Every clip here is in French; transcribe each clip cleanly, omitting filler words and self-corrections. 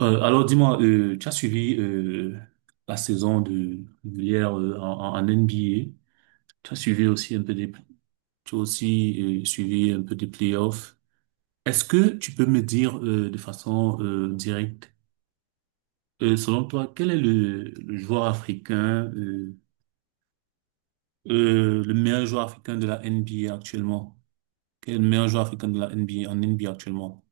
Alors dis-moi, tu as suivi, la saison de hier, en NBA. Tu as suivi aussi un peu des, tu as aussi suivi un peu des playoffs. Est-ce que tu peux me dire, de façon directe, selon toi, quel est le joueur africain, le meilleur joueur africain de la NBA actuellement? Quel est le meilleur joueur africain de la NBA en NBA actuellement?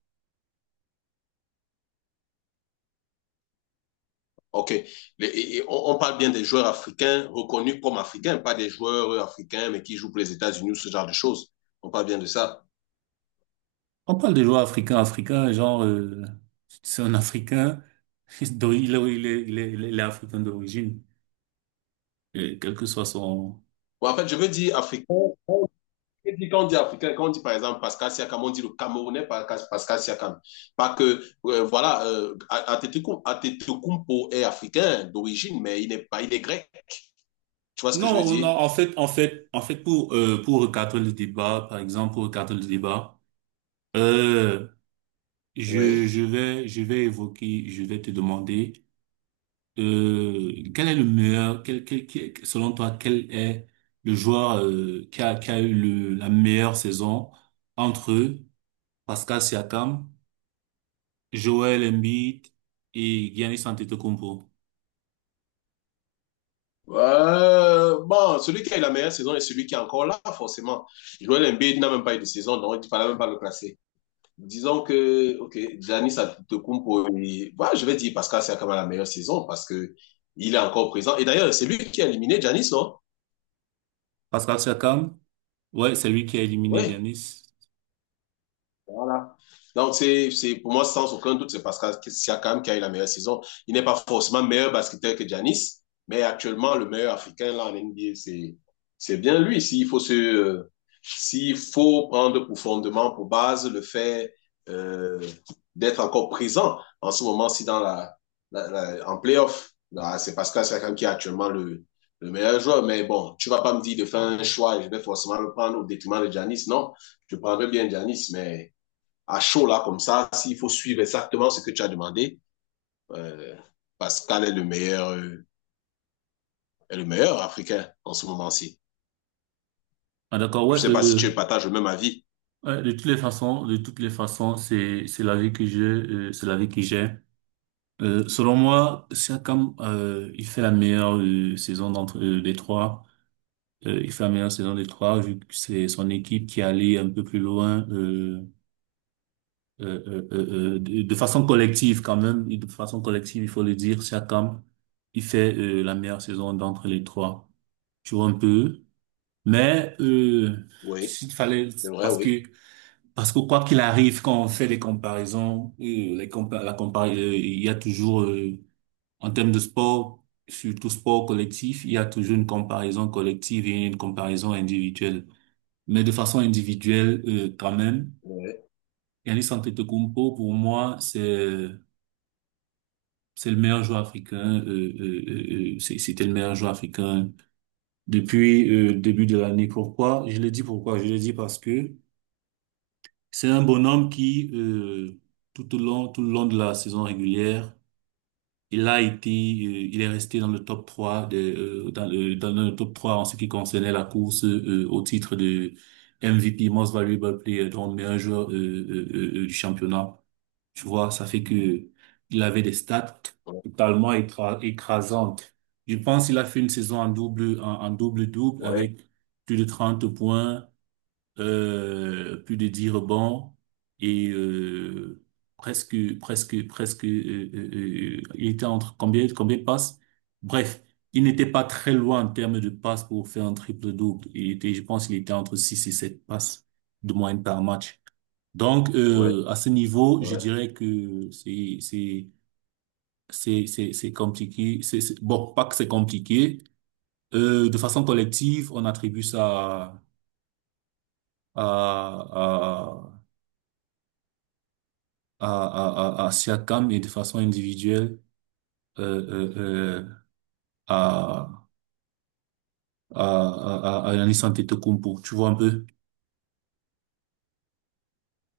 OK. On parle bien des joueurs africains reconnus comme africains, pas des joueurs africains mais qui jouent pour les États-Unis ou ce genre de choses. On parle bien de ça. On parle de joueurs africains, africains, genre, c'est un Africain, il est africain d'origine, quel que soit son... Bon, en fait, je veux dire africain. Et puis, quand on dit africain, quand on dit par exemple Pascal Siakam, on dit le Camerounais Pascal Siakam. Pas que, voilà, Atetokounmpo est africain d'origine, mais il n'est pas, il est grec. Tu vois ce que je veux Non, non, dire? en fait, en fait, en fait, pour recadrer le débat, par exemple, pour recadrer le débat, euh, Oui. Je vais évoquer, je vais te demander, quel est le meilleur, selon toi, quel est le joueur, qui a eu la meilleure saison entre Pascal Siakam, Joel Embiid et Giannis Antetokounmpo. Bon, celui qui a eu la meilleure saison est celui qui est encore là, forcément. Joel Embiid n'a même pas eu de saison, donc il ne fallait même pas le classer. Disons que, OK, Giannis Antetokounmpo, bah, je vais dire Pascal Siakam a la meilleure saison parce que il est encore présent. Et d'ailleurs, c'est lui qui a éliminé Giannis, non? Pascal Siakam, ouais, c'est lui qui a éliminé Oui. Giannis. Voilà. Donc, c'est, pour moi, sans aucun doute, c'est parce Pascal Siakam qui a eu la meilleure saison. Il n'est pas forcément meilleur basketteur que Giannis, mais actuellement, le meilleur Africain là en NBA, c'est bien lui. S'il faut prendre pour fondement, pour base, le fait euh, d'être encore présent en ce moment, si dans la en playoff, là, c'est Pascal Siakam qui est actuellement le meilleur joueur. Mais bon, tu vas pas me dire de faire un choix et je vais forcément le prendre au détriment de Giannis. Non, je prendrais bien Giannis, mais à chaud là comme ça, s'il faut suivre exactement ce que tu as demandé, euh, Pascal est le meilleur africain en ce moment-ci. Ah, d'accord, Je ouais, ne sais pas si tu partages le même avis. ouais, de toutes les façons, de toutes les façons, c'est la vie que j'ai, c'est la vie que j'ai. Selon moi, Siakam, il fait la meilleure, saison d'entre, des trois. Il fait la meilleure saison des trois vu que c'est son équipe qui est allée un peu plus loin. Euh, de façon collective quand même, et de façon collective, il faut le dire, Siakam, il fait la meilleure saison d'entre les trois. Tu vois un peu. Mais Oui, s'il fallait, c'est vrai, parce que oui. parce que quoi qu'il arrive, quand on fait des comparaisons, les compa la compar il y a toujours, en termes de sport, surtout sport collectif, il y a toujours une comparaison collective et une comparaison individuelle. Mais de façon individuelle, quand même, Oui, Giannis Antetokounmpo, pour moi, c'est le meilleur joueur africain. C'était le meilleur joueur africain depuis, le début de l'année. Pourquoi? Je le dis pourquoi? Je le dis parce que c'est un bonhomme qui, tout le long de la saison régulière, il est resté dans le top 3, dans le top 3 en ce qui concernait la course, au titre de MVP, Most Valuable Player, donc meilleur joueur, du championnat. Tu vois, ça fait que il avait des stats oui, oui. totalement écrasantes. Je pense qu'il a fait une saison en double, en double-double Ouais, avec plus de 30 points, plus de 10 rebonds et, presque, presque, presque, il était entre combien, combien de passes? Bref, il n'était pas très loin en termes de passes pour faire un triple-double. Je pense qu'il était entre 6 et 7 passes de moyenne par match. Donc, ouais, à ce niveau, ouais, je ouais. dirais que c'est compliqué. Bon, pas que c'est compliqué. De façon collective, on attribue ça à à à Siakam et de façon individuelle, euh, euh, euh, à à Giannis Antetokounmpo. Tu vois un peu?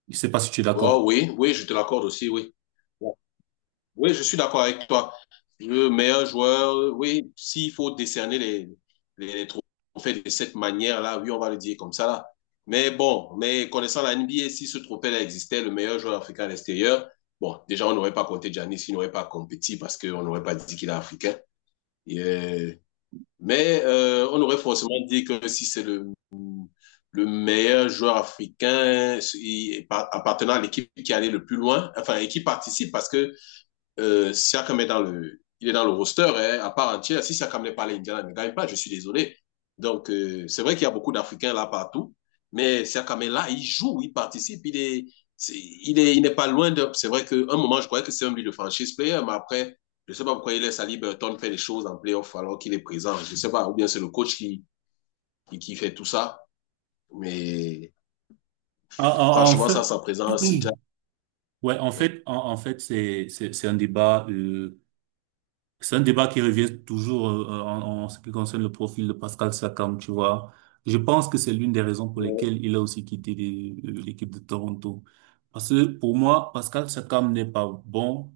Je sais pas si tu es Bon, d'accord. oui, oui, je te l'accorde aussi, oui. Bon, oui, je suis d'accord avec toi. Le meilleur joueur, oui, s'il faut décerner les trophées de cette manière-là, oui, on va le dire comme ça là. Mais bon, mais connaissant la NBA, si ce trophée-là existait, le meilleur joueur africain à l'extérieur, bon, déjà, on n'aurait pas compté Giannis, il n'aurait pas compétit parce qu'on n'aurait pas dit qu'il est africain. Et, euh, on aurait forcément dit que si c'est le meilleur joueur africain il est appartenant à l'équipe qui allait le plus loin, enfin, et qui participe parce que Siakam est dans le, il est dans le roster hein, à part entière. Si Siakam n'est pas là, Indiana ne gagne pas, je suis désolé. Donc, c'est vrai qu'il y a beaucoup d'Africains là partout, mais Siakam est là, il joue, il participe, il est, il est, il n'est pas loin de. C'est vrai qu'à un moment, je croyais que c'est un lui le franchise player, mais après, je ne sais pas pourquoi il laisse Ali Burton faire les choses en playoff alors qu'il est présent. Je ne sais pas, ou bien c'est le coach qui fait tout ça. Mais En franchement, ça, fait, sa présence, Sinja, ouais, en ouais, fait, en fait, c'est un débat. C'est un débat qui revient toujours, en ce qui concerne le profil de Pascal Siakam, tu vois. Je pense que c'est l'une des raisons pour lesquelles il a aussi quitté l'équipe de Toronto. Parce que pour moi, Pascal Siakam n'est pas bon.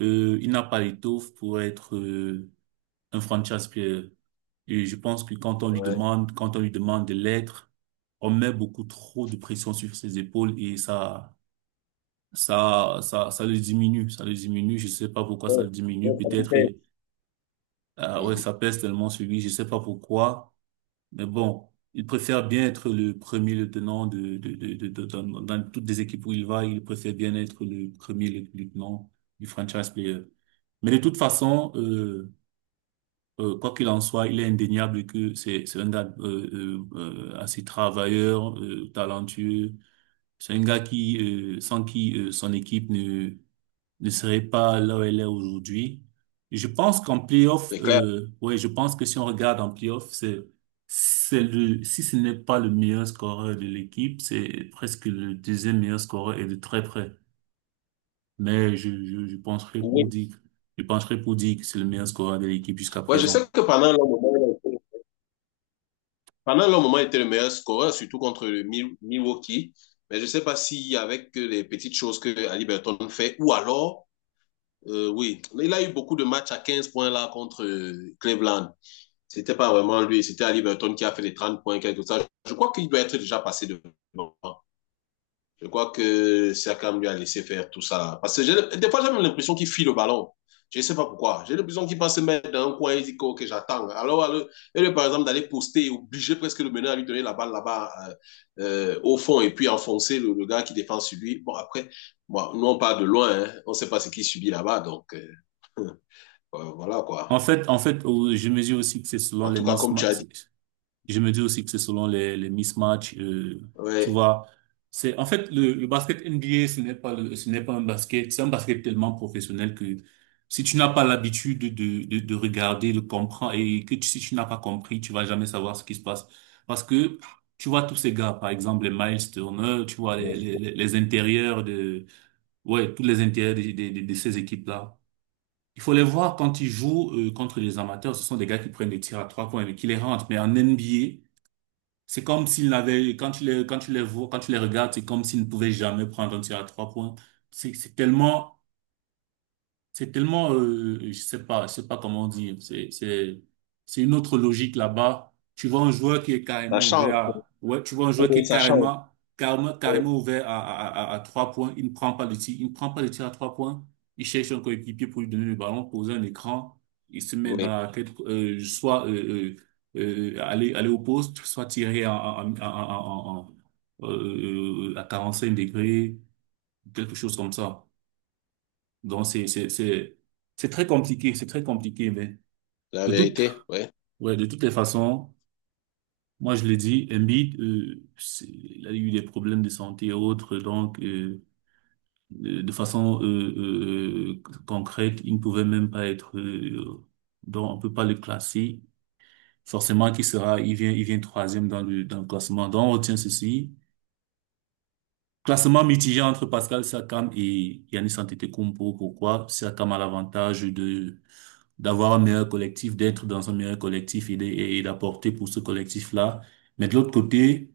Il n'a pas l'étoffe pour être, un franchise player. Et je pense que ouais, quand on lui demande de l'être, on met beaucoup trop de pression sur ses épaules et ça le diminue. Ça le diminue. Je sais pas pourquoi ça ouais, le diminue. ouais, ça me Peut-être. plaît. Ah ouais, Mhm. ça pèse tellement sur lui, je sais pas pourquoi, mais bon, il préfère bien être le premier lieutenant dans toutes les équipes où il va, il préfère bien être le premier lieutenant du franchise player. Mais de toute façon, quoi qu'il en soit, il est indéniable que c'est un gars, assez travailleur, talentueux. C'est un gars qui, sans qui son équipe ne serait pas là où elle est aujourd'hui. Je pense qu'en playoff, C'est clair. Ouais, je pense que si on regarde en playoff, si ce n'est pas le meilleur scoreur de l'équipe, c'est presque le deuxième meilleur scoreur et de très près. Mais je Oui, je pencherai pour dire que c'est le meilleur scoreur de l'équipe jusqu'à ouais, je sais présent. que pendant un long moment, il a été, pendant un long moment, il était le meilleur scoreur, surtout contre le Milwaukee. Mais je ne sais pas si avec les petites choses que Ali Burton fait, ou alors, oui, il a eu beaucoup de matchs à 15 points là contre Cleveland. C'était pas vraiment lui, c'était Ali Burton qui a fait les 30 points, quelque chose. Je crois qu'il doit être déjà passé devant. Je crois que Siakam lui a laissé faire tout ça. Parce que des fois, j'ai même l'impression qu'il file le ballon. Je ne sais pas pourquoi. J'ai l'impression qu'il va se mettre dans un coin et dit que ok, j'attends. Alors lui, par exemple, d'aller poster, obliger presque le meneur à lui donner la balle là-bas au fond et puis enfoncer le gars qui défend sur lui. Bon, après, bon, nous, on part de loin. Hein. On ne sait pas ce qu'il subit là-bas. Donc, voilà quoi. En fait, au- je mesure aussi que c'est selon En les tout cas, comme tu as mismatchs, dit, je me dis aussi que c'est selon les mismatchs, tu ouais, vois. C'est, en fait, le basket NBA, ce n'est pas un basket, c'est un basket tellement professionnel que si tu n'as pas l'habitude de regarder, de comprendre et si tu n'as pas compris, tu vas jamais savoir ce qui se passe. Parce que tu vois tous ces gars, par exemple, les Miles Turner, tu vois les, les, bon, les les intérieurs ouais, tous les intérieurs ces équipes-là. Il faut les voir quand ils jouent, contre les amateurs, ce sont des gars qui prennent des tirs à trois points et qui les rentrent. Mais en NBA, c'est comme s'il n'avait, quand tu les vois, quand tu les regardes, c'est comme s'il ne pouvait jamais prendre un tir à trois points. C'est c'est tellement c'est tellement, je sais pas comment dire. C'est une autre logique là-bas. Tu vois un joueur qui est ça carrément ouvert change. à, ouais, tu vois un joueur qui Oui, est ça change. carrément, carrément, carrément ouvert à trois points. Il ne prend pas le tir. Il ne prend pas le tir à trois points. Il cherche un coéquipier pour lui donner le ballon, poser un écran. Il se met dans Oui, la tête, soit, aller au poste, soit tirer à 45 degrés, quelque chose comme ça. Donc, c'est très compliqué, c'est très compliqué, mais la de toute, vérité, oui. ouais, de toutes les façons, moi, je l'ai dit, Embiid, il a eu des problèmes de santé et autres, donc, de façon, concrète, il ne pouvait même pas être, donc, on peut pas le classer. Forcément, il vient troisième dans le classement. Donc, on retient ceci. Classement mitigé entre Pascal Siakam et Giannis Antetokounmpo. Pourquoi? Siakam a l'avantage de d'avoir un meilleur collectif, d'être dans un meilleur collectif et d'apporter pour ce collectif-là. Mais de l'autre côté,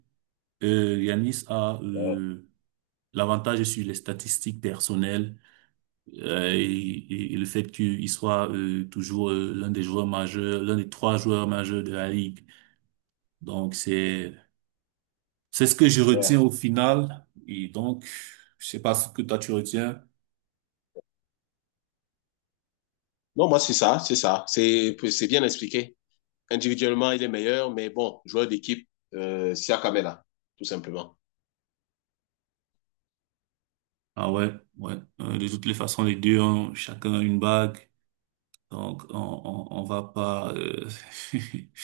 Giannis a, l'avantage sur les statistiques personnelles, et le fait qu'il soit, toujours, l'un des joueurs majeurs, l'un des trois joueurs majeurs de la ligue. Donc c'est ce que je Ouais, retiens au final. Et donc, je sais pas ce que toi tu retiens. non, moi, c'est ça, c'est ça. C'est bien expliqué. Individuellement, il est meilleur, mais bon, joueur d'équipe, Siakam est là, tout simplement. Ah ouais, ouais. De toutes les façons, les deux ont chacun une bague. Donc, on va pas,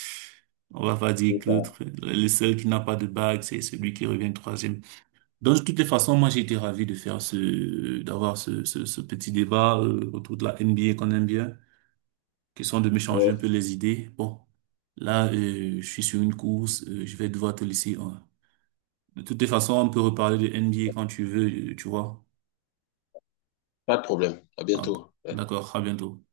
on va pas dire C'est que l'autre, ça. le seul qui n'a pas de bague, c'est celui qui revient troisième. Donc, de toutes les façons, moi, j'ai été ravi de d'avoir ce petit débat, autour de la NBA qu'on aime bien, question de Ouais. m'échanger un peu les idées. Bon. Là, je suis sur une course, je vais devoir te laisser, hein. De toutes les façons, on peut reparler de NBA quand tu veux, tu vois. Pas de problème. À Ah, bientôt. Ouais. d'accord, à bientôt.